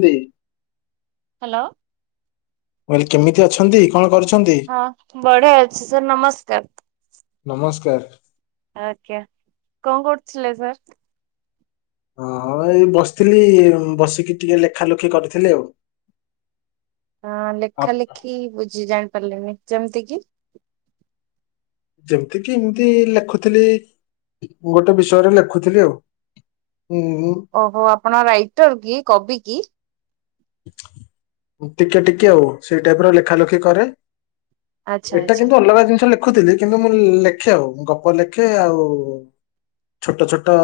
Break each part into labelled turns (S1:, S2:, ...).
S1: ନ୍ତି।
S2: ହାଲୋ-
S1: କହିଲି କେମିତି ଅଛନ୍ତି ।କଣ, କରୁ
S2: ହଁ, ବଢିଆ ଅଛି ।ସାର୍ ନମସ୍କାର।
S1: ନମସ୍କାର
S2: ଆଜ୍ଞା। କଣ, କରୁଥିଲେ ସାର୍।
S1: ହଁ ଏଇ ବସିଥିଲି ବସିକି ଟିକେ ଲେଖା ଲୁଖି କରିଥିଲି ଆଉ।
S2: ହଁ
S1: ଆ
S2: ଲେଖା ଲେଖି ବୁଝି ଜାଣିପାରିଲନି ଯେମିତି କିି
S1: ଯେମିତି କିି ଏମିତି ଲେଖୁଥିଲି। ମୁଁ ଗୋଟେ ବିଷୟରେ ଲେଖୁଥିଲି ଆଉ। ହୁଁ
S2: ଓହୋ ଆପଣ ରାଇଟର କି କବି କି
S1: ଟିକେ ଟିକେ ଆଉ ସେଇ ଟାଇପର ଲେଖାଲଖି କରେ
S2: ଆଚ୍ଛା
S1: ଏଟା
S2: ଆଚ୍ଛା
S1: କିନ୍ତୁ ଅଲଗା ଜିନିଷ ଲେଖୁଥିଲି କିନ୍ତୁ ମୁଁ ଲ୍ ଲେ ଲେଖେ ଆଉ ଗପ ଲେଖେ ଆଉ ଛୋଟ ଛୋଟ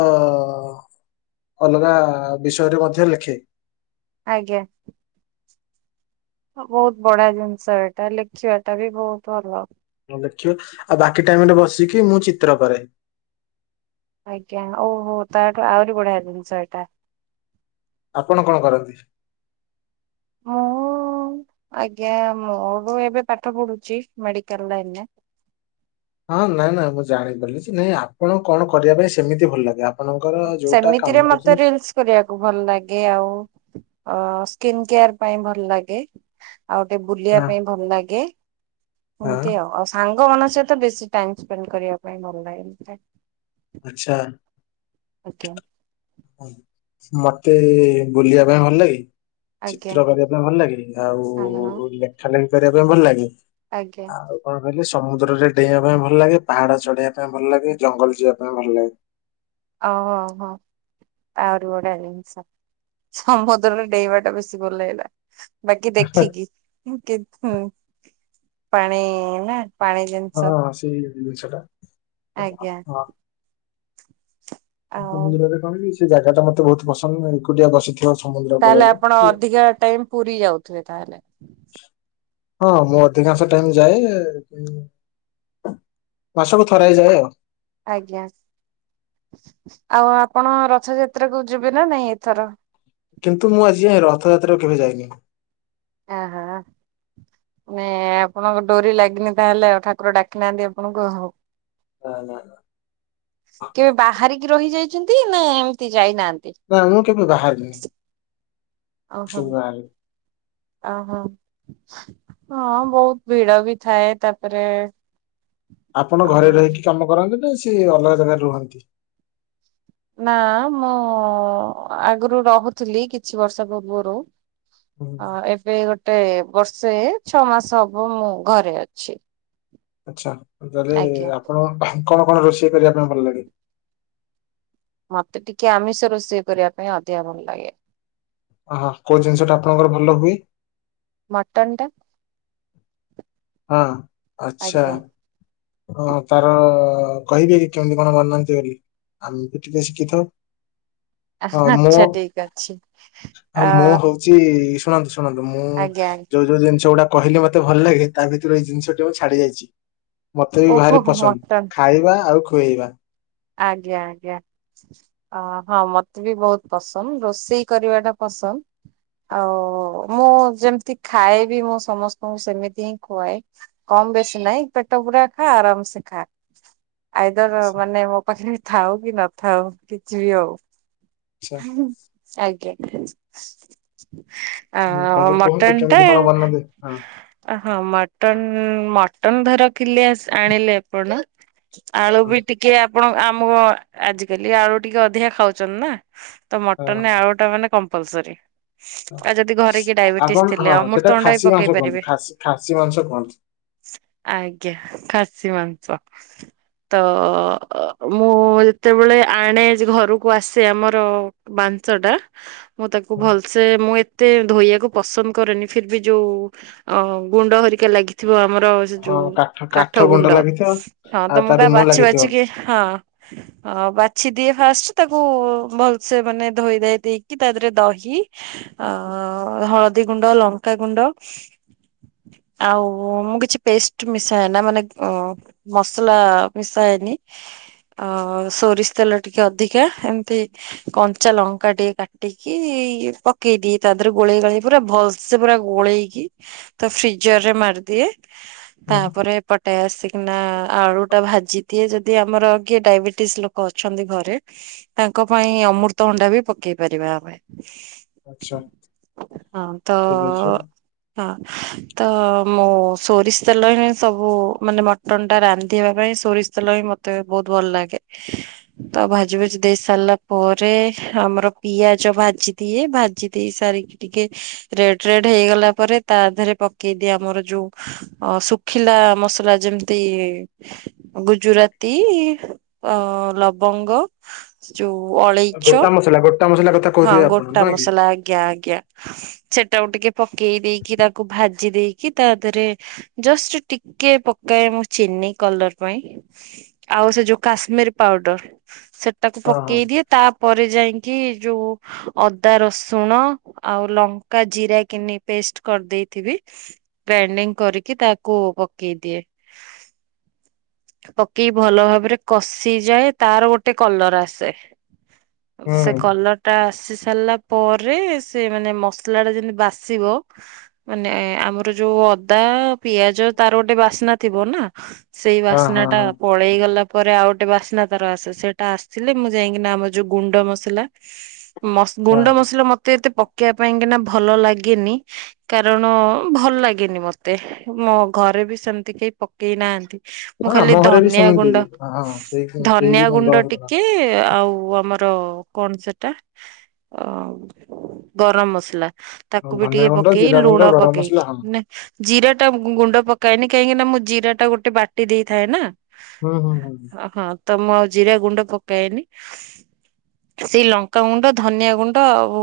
S1: ଅଲଗା ବିଷୟରେ ମଧ୍ୟ ଲେଖେ।
S2: ଆଜ୍ଞା। ହଁ ବହୁତ ବଢ଼ାଆ ଜିନିଷ ଏଇଟା ଲେଖିବା ଟା ବି ବହୁତ ଅଭାବ୍
S1: ହଁ ଲେଖିବା ଆଉ ବାକି ଟାଇମରେ ବସିକି ମୁଁ ଚିତ୍ର କରେ,
S2: ଆଜ୍ଞା ଓହୋ ତାଠୁ ଆହୁରି ବୁଢ଼ିଆ ଜିନଷ ଏଇଟା,
S1: ଆପଣ କଣ କରନ୍ତି?
S2: ମୁଁ ଉ ମୁଁ ଆଜ୍ଞା ମୋ ର ଏବେ ପାଠ ପଢ଼ୁଛି ମେଡିକାଲ ଲାଇନରେ
S1: ହଁ ନାଇଁ ନାଇଁ ମୁଁ ଜାଣିପାରିଲି ଯେ ନାଇଁ ଆପଣ କଣ କରିବା ପାଇଁ ସେମିତି ଭଲ ଲାଗେ ଆପ୍
S2: ହୁଁ ହୁଁ ସେମିତିରେ ମତେ ରିଲସ୍ କରିବାକୁ ଭଲ ଲାଗେ ଆଉ। ଅ ସ୍କିନ୍ କେୟାର ପାଇଁ ଭଲ ଲାଗେ [unintelligible] ଆଉ ଗୋଟେ ବୁଲିବା
S1: ହଁ
S2: ପାଇଁ ଭଲ ଲାଗେ ହୁଁ
S1: ହଁ
S2: ସେମତି ଆଉ ଆଉ ସାଙ୍ଗ୍ ଲ ମାନ ସହିତ ବେଶୀ ଟାଇ ସ୍ପେଣ୍ଡ କରିବା ପାଇଁ ଭଲ ଲାଗେ ସେଥିପାଇଁ
S1: ଆଛା।
S2: ଓକେ।
S1: ହୁଁ ମତେ ବୁଲିବା ପାଇଁ ଭଲ ଲାଗେ?
S2: ଆଜ୍ଞା
S1: ଚିତ୍ର କରିବା ପାଇଁ ଭଲ ଲାଗେ ଆଉ
S2: ଆଜ୍ଞା
S1: ଲେଖା ଲେଖି କରିବା ପାଇଁ ଭଲ ଲାଗେ।
S2: ଆଜ୍ଞା
S1: ଆଉ କଣ କହିଲେ ସେ? ସମୁଦ୍ରରେ ଡେଇଁବା ପାଇଁ ଭଲ ଲାଗେ ପାହାଡ଼ ଚଢେଇବା ପାଇଁ ଭଲ ଲାଗେ ଜଙ୍ଗଲ ଯିବା ପାଇଁ ଭଲ ଲାଗେ।
S2: ଅ ହଁ ହଁ ହଁ। ଆହୁରି ବଡିଆ ଜିନିଷ ସମୁଦ୍ରରେ ଡେଇବା ଟା ବେଶୀ ଭଲ ହେଇିଲା ନା ବାକି ଦେଖିକି ହୁଁ କେତ୍ ହୁ ପାଣି ନା ପାଣି ଜିନସ
S1: ହଁ ସେଇ ଜିନିଷଟା ହଁ ହଁ।
S2: ଆଉ
S1: ମନ୍ଦିରରେ କଣ ସେ ଜାଗା ଟା ମତେ ବହୁତ ପସନ୍ଦ ଏକୁଟିଆ ବସିଥି
S2: ତାହେଲେ ଆପଣ ଅଧିକା ଟାଇମ ପୁରୀ ଯାଉଥିବେ ତାହେଲେ
S1: ହଁ ମୁଁ ଅଧିକାଂଶ ଟାଇମ ଯାଏ [unintelligible] [unintelligible] ମାସକୁ ଥରେ ଯାଏ ଆଉ
S2: ଆଜ୍ଞା। [unintelligible] ଆଉ ଆପଣ ରଥଯାତ୍ରା କୁ ଯିବେ ନା ନାଇଁ ଏଥର
S1: କିନ୍ତୁ ମୁଁ ଆଜି ଯାଏଁ ରଥଯାତ୍ରା କୁ କେବେ ଯାଇନି।
S2: ହେ ହଁ ହଁ। ମାନେ ଆପଣଙ୍କ ଡୋରି ଲାଗିନି ତାହେଲେ ଆଉ ଠାକୁର ଡାକି ନାହାନ୍ତି ଆପଣଙ୍କୁ ଓହୋ
S1: ନା ନା ନା।
S2: କେବେ ବାହାରିକି ରହିଯାଇଛନ୍ତି ନାଁ ଏମିତି ଯାଇନାହାନ୍ତି
S1: ନା ମୁଁ କେବେ ବାହାରିନି।
S2: ଆଉ
S1: କେବେ
S2: ଫନ୍
S1: ବାହାରିନି।
S2: ଆଉ ଫନ୍ ହଁ ବହୁତ ଭିଡ଼ ବି ଥାଏ ତାପରେ
S1: ଆପଣ
S2: ଓହୋ
S1: ଘରେ ରହିକି କାମ କରନ୍ତି ନା ସିଏ ଅଲଗା ଜାଗାରେ ରୁହନ୍ତି?
S2: ନା ମୁଁ ଆଗରୁ ରହୁଥିଲି କିଛି ବର୍ଷ ପୂର୍ବରୁ ହଁ ଏବେ ଗୋଟେ ବର୍ଷେ ଛଅ ମାସ ହବ ମୁଁ ଘରେ ଅଛି।
S1: ଆଛା ତାହେଲେ
S2: ଆଜ୍ଞା।
S1: ଆପଣ ହେ କଣ କଣ ରୋଷେଇ କରିବା ପାଇଁ ଭଲ ଲାଗେ।
S2: ମତେ ଟିକେ ଆମିଷ ରୋଷେଇ କରିବା ପାଇଁ ଅଧିକା ଭଲ ଲାଗେ।
S1: ହଁ ହଁ କୋଉ ଜିନିଷ ଟା ଆପଣଙ୍କର ଭଲ ହୁଏ।
S2: ମଟନ୍ ଟା।
S1: ହଁ ଆଚ୍ଛା।
S2: ଆଜ୍ଞା।
S1: ହଁ ତାର କହିବି କି କେମିତି କଣ ବନାନ୍ତି ବୋଲି ଆମେ ବି ଟିକେ ଶିକିଥାଉ।
S2: [inaudible]
S1: ହଁ
S2: ଠିକ ଅଛି ଆ
S1: ମୁଁ ମୁଁ ହଉଛି ଶୁଣନ୍ତୁ ଶୁଣନ୍ତୁ ମୁଁ
S2: ଆଜ୍ଞା ଆଜ୍ଞା
S1: ଯୋଉ ଯୋଉ ଜିନିଷ ଗୁଟା କହେ ମତେ ଭଲ ଲାଗେ ତା ଭିତରୁରେ ଏଇ ଜିନିଷଟି ମୁଁ ଛାଡି ଯାଇଛି। ମତେ ବି
S2: ଓହୋ
S1: ଭାରି ପସନ୍ଦ
S2: ମଟନ
S1: ଖାଇବା ଆଉ ଖୁଆଇବା।
S2: ଆଜ୍ଞା ଆଜ୍ଞା ଅ ହଁ ମତେ ବି ବହୁତ ପସନ୍ଦ ରୋଷେଇ କରିବା ଟା ପସନ୍ଦ। ଆଉ ମୁଁ ଯେମିତି ଖାଏ ବି ମୁଁ ସମସ୍ତଙ୍କୁ ସେମିତି ହିଁ ଖୁଆଏ କଣ କ ବେଶୀ ନାଇଁ ପେଟ ପୂୁର ଖା ଆରାମସେ ଖା। ଆଇଦର ମାନେ ମୋ ପାଖରେ ବି ଥାଉ କି ନଥାଉ କିଛି ବି ଆଉ
S1: ଆଚ୍ଛା
S2: ହ ଆଜ୍ଞା। ଆ
S1: ହୁଁ, ତାହେଲେ କୁହନ୍ତୁ
S2: ମଟନ୍ ଟା
S1: କେମିତି କଣ ବନାନ୍ତି ହଁ
S2: ହଁ ମଟନ୍। ମଟନ ଧର ଖକିଲେ ଆଣିଲେ ଆପଣ ଆଳୁ
S1: ହଁ
S2: ବି ଟିକେ ଆପଣ ଆମକୁ ଆଜିକାଲି ଆଳୁ ଟିକେ ଅଧିକା ଖାଉଛନ୍ତି ନା ତ
S1: ହଁ।
S2: ମଟନରେ ଆଳୁ ଟା ମାନେ କମ ମ୍ପଲସରି ଆଉ ଯଦି ଘରେ କି
S1: ଆ-
S2: ଡାଇବେଟିସ
S1: ଆପଣ ହଁ
S2: ଥିଲେ ଆଉମର
S1: ସେଟା
S2: ତଣ୍ଡା ବି
S1: ଖାସି ମାଂସ
S2: ପକେଇ
S1: କୁହନ୍ତି
S2: ପାରିବେ।
S1: ଖାସି ଖାସି ମାଂସ କୁହନ୍ତି।
S2: ଆଜ୍ଞା ଖାସି ମାଂସ ତ ମୁଁ ଯେତେବେଳେ ଆଣେ ଘରକୁ ଆସେ ଆମର। ବାଞ୍ଚ ଟା ମୁଁ ତାକୁ ଭଲସେ ମୁଁ ଏତେ ଧୋଇବାକୁ ପସନ୍ଦ କରେନି ଫିର୍ବି ଯୋଉ ଅ ଗୁଣ୍ଡ ହରିକା ଲାଗିଥିବ ଆମର ସେ ଯୋଉ କାଠ ଗୁଣ୍ଡ ହଁ ତ
S1: ଆଉ
S2: ମୁ ତା
S1: ରୁମ
S2: ବାଛି
S1: ଲାଗିଥିବ
S2: ବାଛିକି ହଁ। ହଁ ବାଛି ଦିଏ ଫାଷ୍ଟ ତାକୁ ଭଲସେ ମାନେ ଧୋଇଦଏ ଦେଇକି ତା ଦେହରେ ଦହି ଆ ହଳଦୀ ଗୁଣ୍ଡ ଲଙ୍କା ଗୁଣ୍ଡ [unintelligible] ଆଉ ମୁଁ କିଛି ପେଷ୍ଟ ମିଶାଏ ନା ମାନେ ମସଲା ମିଶାଏନି ଅ ସୋରିଷ ତେଲ ଟିକେ ଅଧିକା ଏମିତି। କଞ୍ଚା ଲଙ୍କା ଟିକେ କାଟିକି ପକେଇଦିଏ ତା ଦେହରେ ଗୋଳେଇ ଗୋଳେଇ ପୁରା ଭଲସେ ପୁରା। ଗୋଳେଇକି ଫ୍ରିଜରରେ ମାରଦିଏ
S1: ହୁଁ,
S2: ତାପରେ ପଟ ନା ଆଳୁ ଟା ଭାଜି ଦଏ ଯଦି ଆମର କିଏ ଡାଇବେଟିସ୍ ଲୋକ ଅଛନ୍ତି ଘରେ ତା ଙ୍କ ପାଇଁ ଅମୃତ ହଣ୍ଡା ବି ପକେଇ ପାରିବା ଆମେ
S1: ଆଚ୍ଛା
S2: ହଁ ତ
S1: ଠିକ ଅଛି।
S2: ହଁ ତ ମୁଁ ସୋରିଷ ତେଲ ହିଁ ସବୁ ମାନେ ମଟନ୍ ଟା ରାନ୍ଧିବା ପାଇଁ ସୋରିଷ ତେଲ ହିଁ ମତ ମତେ ବହୁତ ଭଲ ଲାଗେ ତ ଭାଜି ଭଜି ଦେଇ ସାରିଲା ପରେ ଆମର ପିଆଜ ଭାଜି ଦିଏ ଭାଜି ଦେଇ ସାରିକି ଟିକେ ରେ ହେଇଗଲା ପରେ ତା ଦେହରେ ପକେଇଦି ଆମର ଯୋଉ ଶୁଖିଲା ମସଲା ଯେମତି ଗୁଜୁରାତି ଅ ଲବଙ୍ଗ। ଯଉ ଅଳେଇଛ
S1: ଗୋଟା ମସଲା ଗୋଟା ମସଲା କଥା
S2: ହଁ
S1: କହୁଥିବେ ଆପଣ
S2: ଗୋଟା
S1: ନୁହେଁ କି
S2: ମସଲା ଆଜ୍ଞା ଆଜ୍ଞା। ସେଟାକୁ ଟିକେ ପକେଇ ଦେଇକି ତାକୁ ଭାଜି ଦେଇକି ତା ଦେହରେ ଜଷ୍ଟ ଟିକେ ମୁ ଚିନି କଲର ପାଇଁ ଆଉ ସେ ଯୋଉ କାଶ୍ମୀର ପାଉଡର ତାକୁ
S1: ହଁ ହଁ
S2: ପକେଇ ଦିଏ ତାପରେ ଯାଇିକି। କି ଯୋଉ ଅଦା ରସୁଣ ଆଉ ଲଙ୍କା ଜିରା କିନି ପେଷ୍ଟ କରିଦେଇ ଗ୍ରାଇଣ୍ଡିଙ୍ଗ କରିକି ତାକୁ ପକେଇ ଦିଏ। ପକେଇି ଭଲ ଭାବରେ କଷିଯାଏ ତାର ଗୋଟେ କଲର ଆସେ।
S1: ହୁଁ
S2: ସେ କଲର ଟା ଆସି ସାରିଲା ପରେ ସେ ମାନେ ମସଲା ଟା ଯେମିତି ବାସିବ ମାନେ ଆମର ଯୋଉ ଅଦା ପିଆଜ ତାର ଗୋଟେ ବାସ୍ନା ଥିବ ନା ସେଇ
S1: ହଁ
S2: ବାସ୍ନା
S1: ହଁ
S2: ଟା
S1: ହଁ।
S2: ପଳେଇ ଗଲା ପରେ ଆଉ ଗୋ ଗଟେ ବାସ୍ନା ତାର ଆସେ ସେଇଟା ଆସିଲଥିଲେ ମୁଁ ଯାଇକିନା ଆମର ଯୋଉ ଗୁଣ୍ଡ ମସଲା ଗୁଣ୍ଡ
S1: ହଁ
S2: ମସଲା ମତେ ଏତେ ପ ଶଖିବା ପାଇଁ କିନା ଭଲ ଲାଗେନି କାରଣ ଭଲ ଲାଗେନି ମତେ ମୋ ଘରେ ବି ସେମିତି କେହି ପକେଇ ନାହାନ୍ତି ମୁଁ
S1: ହଁ ଆମ
S2: ଖାଲି
S1: ଘରେ ବି ସେମିତି ହଁ ସେଇ କେହି ବି
S2: ଧନିଆ ଗୁଣ୍ଡ
S1: ମସଲା,
S2: ଟିକେ ଆଉ ଆମର କଣ ସେଟା ଗରମ ମସଲା ତାକୁ ବି
S1: ଧନିଆ
S2: ଟିକେ
S1: ଗୁଣ୍ଡ
S2: ପକେଇ
S1: ଜିରା ଗୁଣ୍ଡ
S2: ଲୁଣ
S1: ଗରମ
S2: ପକେଇ
S1: ମସଲା ହଁ
S2: ଜିରା ଗୁଣ୍ଡ ପକାଏନି କାହିଁକିନା ମୁଁ ଜିରା ଟା ଗୋଟେ ବାଟି ଦେଇଥାଏ ନା
S1: ହୁଁ ହୁଁ ହୁଁ ଉ
S2: ହଁ ତ ମୁଁ ଆଉ ଜିରା ଗୁଣ୍ଡ ପକଏନି। ସେଇ ଲଙ୍କାଗୁଣ୍ଡ ଧନିଆ ଗୁଣ୍ଡ ଆଉ ଉଁ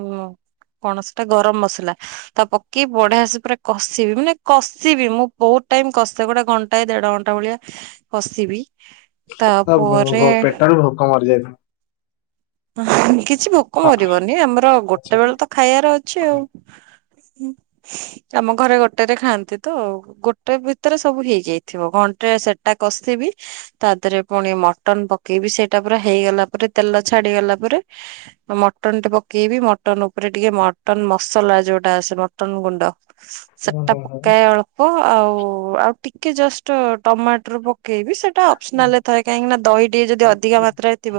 S2: ଉଁ ହୁଁ କଣ ସେଟା ଗରମ ମସଲା! ତା ପକି ବଢିଆସେ ପୁରା କଷିବି ମାନେ କଷିବି ମୁଁ ବହୁ ୋ ଟାଇମ୍ କସେ ଗୋଟେ ଘଣ୍ଟାଏ ଦେଢ ଘଣ୍ଟା ଭଳିଆ କସିବି
S1: ତା
S2: ତାପରେ
S1: ଭୋ ପେଟରୁ ଭୋକ ମରିଯାଇଥିଲା।
S2: କିଛି ଭୋକ ମରିବନି, ଆମର ଗୋଟେ
S1: ଆଚ୍ଛା
S2: ବେଳ
S1: ହୁଁ
S2: ତ ଖାଇବାର ଅଛି ଆଉ ହଁ ଆମ ଘରେ ଗୋଟେ ରେ ଖାଆନ୍ତି ତ ଗୋଟେ ଭିତରେ ସବୁ ହେଇଯାଇଥିବ। ଘଣ ଟା ସେଟା କଷିବି ତା ଦେହରେ ପୁଣି ମଟନ ପକେଇବି ସେଇଟା ପୁରା ହେଇଗଲା ପରେ ତା ଛାଡିଗଲା ପରେ ଏଁ ମଟନ ଟେ ପକେଇବି। ମଟନ ଉପରେ ଟିକେ ମଟନ ମସଲା ଯୋଉଟା ଆସ ସେ ମଟନ୍ ଗୁଣ୍ଡ
S1: ହୁଁ
S2: ସେଟା
S1: ହୁଁ ହୁଁ
S2: ପକାଏ ଅଳ୍ପ ଆଉ ଆଉ ଟିକେ ଜଷ୍ଟ ଟମାଟର ପ ପକେଇବି ସେଟା ଅପସନାଲରେ ଥାଏ କାହିଁକିନା ଦହି ଟିକେ ଯଦି ଅଧିକ ମାତ୍ରାରେ ଥିବ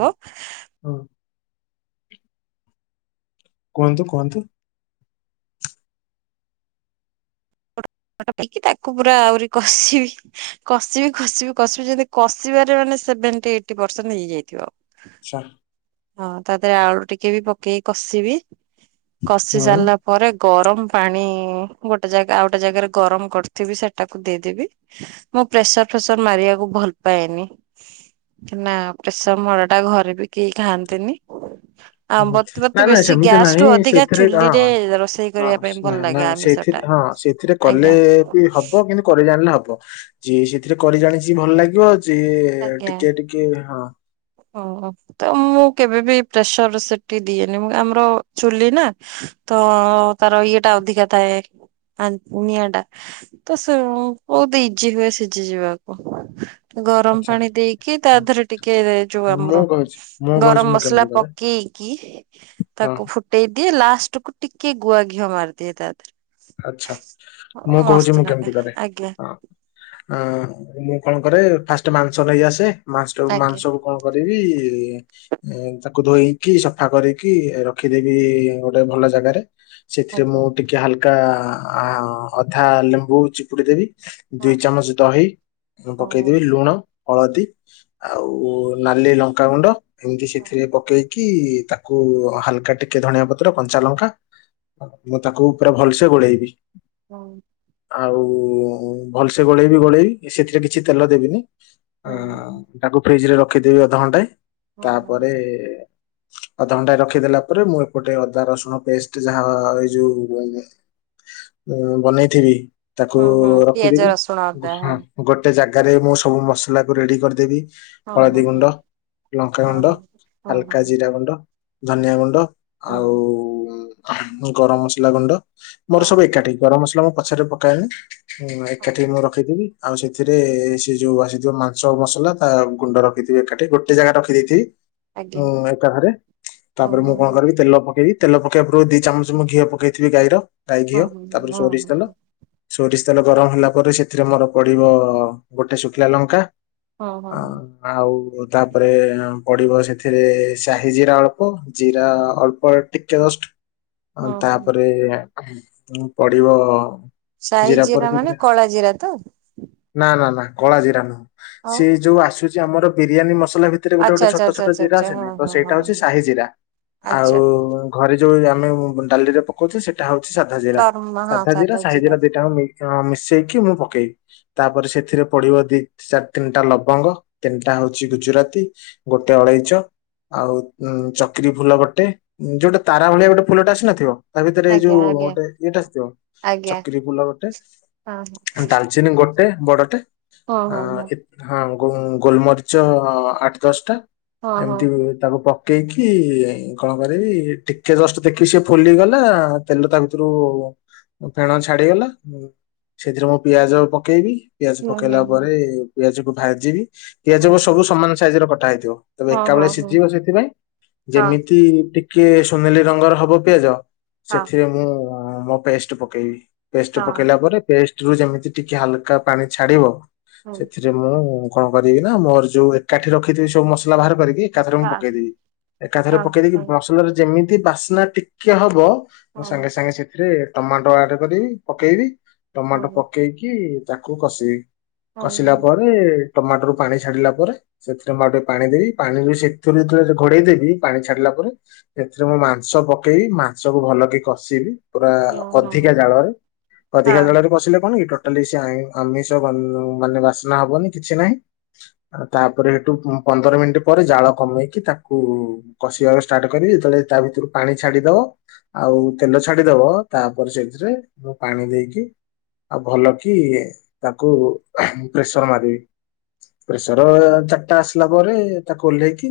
S1: କୁହନ୍ତୁ କୁହନ୍ତୁ
S2: ପାଇକି ତାକୁ ପୁରା ଆହୁରି କଷିବି କଷିବି କଷିବି କଷିବି ଯେମିତି କଷିବାରେ ମାନେ ସେବେଣ୍ଟି ଏଇଟ୍ ପର୍ଶେନ୍ ହେଇଯାଇଥିବ
S1: ଛା
S2: ହଁ! ତା ଦେହରେ ଆଳୁ ଟିକେ ବି ପକେଇି କଷିବି କଷି ସାରିଲା
S1: ହୁଁ
S2: ପରେ ଗରମ ପାଣି ଇ ଇ ଗୋଟେ ଜାଗା ଆଉ ଗୋଟେ ଜାଗାରେ ଗରମ କରିଥିବି ସେଟାକୁ ଦେଇଦେବି ମୁଁ ପ୍ରେସର ଫେସର ମାରିବାକୁ ଭଲ୍ ପାଏନି ନା ପ୍ରେସବ ମରା ଟା ଘରେ ବି କେହି ଖାଆନ୍ତିନି ଆମ୍ୱ
S1: ହୁଁ
S2: ତ
S1: ନା
S2: ବତେ
S1: ନା
S2: ବେଶୀ
S1: ସେମିତି
S2: ଗ୍ୟାସ
S1: ନାହିଁ
S2: ରୁ ଅଧିକା
S1: ସେଇଥିରେ ହଁ
S2: ଚୁଲି ରେ ରୋଷେଇ
S1: ହଁ
S2: କରିବା ପାଇଁ
S1: ନା
S2: ଭଲ
S1: ନା
S2: ଲାଗେ ଆମିଷଟା
S1: ସେଇଥିରେ ହଁ ସେଥିରେ କଲେ ଏ ବି ହବ କିନ୍ତୁ କରିଜାଣିଲେ ହବ ଯିଏ ସେଥିରେ କରି ଜାଣିଛି ଭଲ ଲାଗିବ ସଏ ଟିକିଏ ଟିକିଏ ହଁ
S2: ଅଁ ତ ମୁଁ କେବେ ବିି ପ୍ରେସରର ଶିଟି ଦିଏନି ମୁ ଆମର ଚୁଲି ନା
S1: ହଁ,
S2: ତଅଅଅଅ ତାର ଇଏ ଟା ଅଧିକା ଥାଏ ଆନ ନିଆଁଟା ତ ସେଉନ୍ ବହୁତ ଇଜି ହୁଏ ସିଝି ଯିବାକୁ। ଗରମ
S1: ଆଚ୍ଛା
S2: ପାଣି ଦେଇକି ତା
S1: ହଁ,
S2: ଧେରେ ଟିକେ
S1: ହଁ,
S2: ବାମରୋ
S1: ମୁଁ କହୁଛି ମୁଁ କହୁଛି
S2: ଗରମ
S1: ମୁଁ
S2: ମସଲା
S1: କେମିତି କରେ
S2: ପକେଇକି
S1: ହଁ
S2: ତାକୁ ଫୁଟେଇଦି ଲାଷ୍ଟକୁୁ ଟିକେ ଗୁଆ ଘିଅ ମାରିଦିଏ ତାଧିରେ
S1: ଆଛା! ମୁଁ କହୁଛି ମୁଁ
S2: ଲାଗେ।
S1: କେମିତି କରେ
S2: ଆଜ୍ଞା
S1: ହଁ ହଁ ମୁଁ କଣ କରେ ଫାଷ୍ଟେ ମାଂସ ନେଇଆସେ ମାଂସଟକ
S2: ଆଜ୍ଞା
S1: ମାଂସଟାକୁ କୁ କଣ କରିବି ଇ ଏ ତାକୁ ଧୋଇକି ସଫା କରିକି ରଖିଦେବି ଗୋଟେ ଭଲ ଜାଗାରେ ସେଥିରେ ମୁଁ
S2: ଆଜ୍ଞା
S1: ଟିକେ ହାଲକା ଆ ଆ ଅଧା ଲେମ୍ବୁ ଚିପୁଡି ଦେବି ଦୁଇ ଚାମଚ ଦହି ମୁଁ
S2: ହଁ
S1: ପକେଇଦବି
S2: ହଁ।
S1: ଲୁଣ, ହଳଦୀ ଆଉ ନାଲି ଲଙ୍କାଗୁଣ୍ଡ ଏମିତି
S2: ହଁ
S1: ସେଥିରେ ପକେଇକି କି ତାକୁ ହାଲକା ଟିକେ ଧଣିଆପତ୍ର କଞ୍ଚା ଲଙ୍କା ମୁଁ ତାକୁ ପୁରା ଭାଲ୍ସେ ଗୋଳେଇବି
S2: ହମ୍।
S1: ଆଉ ଉ ଉ ଭଲସେ ଗୋଳେଇବି ଗୋଳେଇବି ସେଥିରେ କିଛି ତେଲଦେବିନି ଅ
S2: ହଁ
S1: ତାକୁ ଫ୍ରିଜ ରେ ରଖିଦେବି ଅଧଘଣ୍ଟେ
S2: ହଁ
S1: ତାପରେ ଅଧଘଣ୍ଟା ରଖିଦେଲା ପରେ ମୁଁ ଏପଟେ ଅଦାରସୁଣ ପେଷ୍ଟ ଯାହା ଏଇଯୋଉ ଦିଆ ଯାଏ ମୁଁ ବନେଇଥିବି ତାକୁ
S2: ହଁ ହଁ ପିଆଜ
S1: ରଖିଦେବି
S2: ରସୁଣ ଅଦା
S1: ଗୁହୁଁହା
S2: ହଁ।
S1: ଗୋଟେ ଜାଗାରେ ମୁଁ ସବୁ ମସଲାକୁ ରେଡି କରିଦେବି।
S2: ହଁ
S1: ହଳଦୀଗୁଣ୍ଡ,
S2: ହଁ ହଁ
S1: ଲଙ୍କାଗୁଣ୍ଡ,
S2: ହଁ ହଁ ହଁ ହଁ
S1: ହାଲକା ଜିରାଗୁଣ୍ଡ, ଧନିଆଗୁଣ୍ଡ
S2: ହଁ
S1: ଆଉ ଗରମ ମସଲା ଗୁଣ୍ଡ ମୋର
S2: ହଁ
S1: ସବୁ
S2: ହଁ
S1: ଏକାଠି ଗରମ ମସଲା ପଛରେ ପକାଏନି ଏକାଠି
S2: ହଁ
S1: ମୁଁ ରଖିଦେବି ଆଉ ସେଥିରେ ସେ ଯୋଉ ଆସିଥିବ ମାଂସ ମସଲା ତା ଗୁଣ୍ଡ ରଖିଥିବି ଏକାଠି ଗୋଟେ ଜାଗାରେ ରଖିଦେଇଥିବି।
S2: ଆଜ୍ଞା
S1: ହୁଁ ଏକାଥରେ
S2: ହଁ
S1: ତାପରେ ମୁଁ
S2: ହଁ
S1: କଣ କରିବି ତେଲ ପକେଇବି ତେଲ ପକେଇବା ପୁର୍ବରୁ ଦି ଚାମଚ ମୁଁ ଘିଅ ପକେଇଥିବି ଗାଈର ଗାଈ ଘିଅ
S2: ହଁ ହଁ
S1: ତାପରେ
S2: ହଁ
S1: ସୋରିଷ
S2: ହଁ
S1: ତେଲ ସୋରିଷ ତେଲ ଗରମ ହେଲା ପରେ ସେଥିରେ ମୋର ପଡିବ ଗୋଟେ ଶୁଖିଲା ଲଙ୍କା ହଁ ଆଉ - ତାପରେ ପଡିବ ସେଥିରେ ସାହି ଜିରା ଅଳ୍ପ ଜିରା ଅଳ୍ପ ଟିକେ ଜଷ୍ଟ
S2: ହଁ।
S1: ଏୟା ଉଁ ପଡିବ
S2: ସାଇ
S1: ଜିରା ପରେ
S2: ମାନେ
S1: ସେଥିରେ
S2: କଳା ଜିରା ତ
S1: ନା ନା ନା। କଳାଜିରା ନୁହଁ
S2: ଆଉ
S1: ସେ ଯୋଉ ଆସୁଛି ଆମର ବିରିୟାନୀ ମସଲା ଭିତରେ ଗୋଟେ
S2: ଆଚ୍ଛା
S1: ଗୋଟେ
S2: ଆଚ୍ଛା
S1: ଛୋଟ
S2: ଆଚ୍ଛା
S1: ଛୋଟ
S2: ଆଚ୍ଛା
S1: ଜିରା
S2: ଆଚ୍ଛା ହଁ
S1: ଆସେନି ତ ସେଇଟା
S2: ହଁ ହଁ
S1: ହଉଛି
S2: ହଁ
S1: ସାହି ଜିରା
S2: ଆଚ୍ଛା
S1: ଆଉ ଘରେ ଯୋଉ ଯୋଉ ଆମେ ଡାଲିରେ ପକଉଛେ ସେ ସେଇଟା ହଉଛି ସାଧା ଜିରା ସାଧା ଜିରା ସାହି ଜିରା ଦିଟା ମିଶେ ମିଶେଇକି ମୁଁ ପକେଏ। ତାପରେ ସେଥିରେ ପଡିବ ଦି ଚାରି ତିନିଟା ଲବଙ୍ଗ ତିନିଟା ହଉଛି ଗୁଜୁରାତି ଗୋଟେ ଅଳେଇଚ ଆଉ ଉଁ ଚକିରି ଫୁଲ ଗୋଟେ ଯୋଉଟା ତାରା ଭଳିଆ ଗୋଟେ ଫୁଲଟେ ଆସିନଥିବ। ତା ଭିତରେ ଏଇ
S2: ଆଜ୍ଞା
S1: ଯୋଉ
S2: ଆଜ୍ଞା
S1: ଗୋଟେ ଇଏଟା ଆସିଥିବ
S2: ଆଜ୍ଞା
S1: ଚକିରି ଫୁଲ ଗୋଟେ ଡାଲଚିନି ଗୋଟେ ବଡ ଆଁ
S2: ହଁ ହଁ ହଁ
S1: ଏ ତେ ହଁ ଗୋ ଗୋଲମରିଚ ଅ ଆଠ ଦଶଟା
S2: ହଁ ହଁ
S1: ଏମିତି ତାକୁ ପ ପକେଇକି କଣ କରିବି ଟିକେ ଜଷ୍ଟ ଦେଖିବି ସେ ଫୁଲିଗଲା ତେଲ ତା ଭିତରୁ ଫେଣ ଛାଡିଗଲା ସେଥିରେ ମୁଁ ପିଆଜ ପକେଇବି ପିଆଜ
S2: ହୁଁ ହୁଁ
S1: ପକେଇଲା
S2: ହୁଁ
S1: ପରେ ପିଆଜକୁ ଭାଜିବି
S2: ହଁ
S1: ପିଆଜକୁ ସବୁ ସମାନ ସାଇଜରେ କଟା ହେଇଥିବ ତେବେ
S2: ହଁ
S1: ଏକାବେଳେ
S2: ହଁ
S1: ସିଝିବ ସେଥିପାଇଁ।
S2: ହଁ
S1: ଯେମିତି ଟିକ ଟିକିଏ ସୁନେଲି ରଙ୍ଗର ହବ ପିଆଜ ସେଥିରେ ମୁଁ ମୋ ପେଷ୍ଟ ପକେଇବି। ପେଷ୍ଟ ପକେଇଲା ପରେ ପେଷ୍ଟ ରୁ ଯେମିତି ଟିକେ ହାଲକା ପାଣି ଛାଡିବ
S2: ହୁଁ
S1: ସେଥିରେ ମୁଁ କଣ କରିବିନା ମୋର ଯୋଉ ଏକାଠି ରଖିଥିବି ସବୁ ମସଲା ବାହାର କରିକି ଏକାଥରେ ମୁ
S2: ହଁ
S1: ପକେଇଦେବି ଏକାଥରେ
S2: ହଁ
S1: ପକେଇଦେଇକି ମସଲାରେ ଯେମିତି ବାସ୍ନା ଟିକେ ହବ
S2: ହଁ ହୁଁ ହଁ ହଁ ହଁ
S1: ମୁଁ ସାଙ୍ଗେ ସାଙ୍ଗେ ସେଥିରେ ଟମାଟୋ ଆଡ କରିବି ପକେଇବି ଟମାଟୋ ପକେଇକି ତାକୁ କଷିବି
S2: ହଁ ହଁ ହଁ
S1: କଷିଲା ପରେ ଟମାଟୋରୁ ପାଣି ଛାଡିଲା ପରେ ସେଥିରେ ମୁଁ ଆଉ ଟିକେ ପାଣି ଦେବି ପାଣିରୁ ସେଥିରୁ ଯେତେବେଳ ଘୋଡେଇ ଦେବି ପାଣି ଛାଡିଲା ତାପରେ ଏଥିରେ ମୁଁ ମାଂସ ପକେଇବି ମାଂସ ସବୁ ଭଲକି କଷିବି ପୁରା
S2: ହଁ
S1: ଅଧିକା
S2: ହଁ
S1: ଜାଳରେ ଅଧିକା
S2: ହଁ
S1: ଜାଳରେ କଷିଲେ କଣ କି ଟୋ ଟୋଟାଲି ସେଇ ଆଇ ଆମିଷ ମାନେ ବାସ୍ନା ହବନି କିଛି ନାହିଁ ତାପରେ ସେଠୁ ପନ୍ଦର ମିନିଟ ପରେ ଜାଳ କମେଇକି ତାକୁ କଷିବାର ଷ୍ଟାର୍ଟ କରିବି ଯେତେବେଳେ ତା ଭିତରୁ ପାଣି ଛାଡିଦବ ଆଉ ତେଲ ଛାଡିଦବ ତାପରେ ସେଥିରେ ମୁଁ ପାଣି ଦେଇକି ଆଉ ଭଲ କି ତାକୁ ପ୍ରେସର ମାରିବି। ପ୍ରେସର ଚାରିଟା ଆସିଲା ପରେ ତାକୁ ଓହ୍ଲେଇକି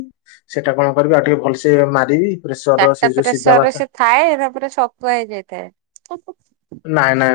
S1: ସେଟା କଣ କରିବି ଆଉ ଟିକେ ଭଲସେ ମାରିବି। ପ୍ରେସର ର ସେ
S2: ଚାରିଟା
S1: ଯୋଉ ସିଧା
S2: ପ୍ରେସରରେ
S1: ବାସା
S2: ସେ ଥାଏ ନା ପୁରା ଛତୁଆ ହେଇଯାଇଥାଏ ହୁଁ ହୁଁ।
S1: ନାଇଁ ନାଇଁ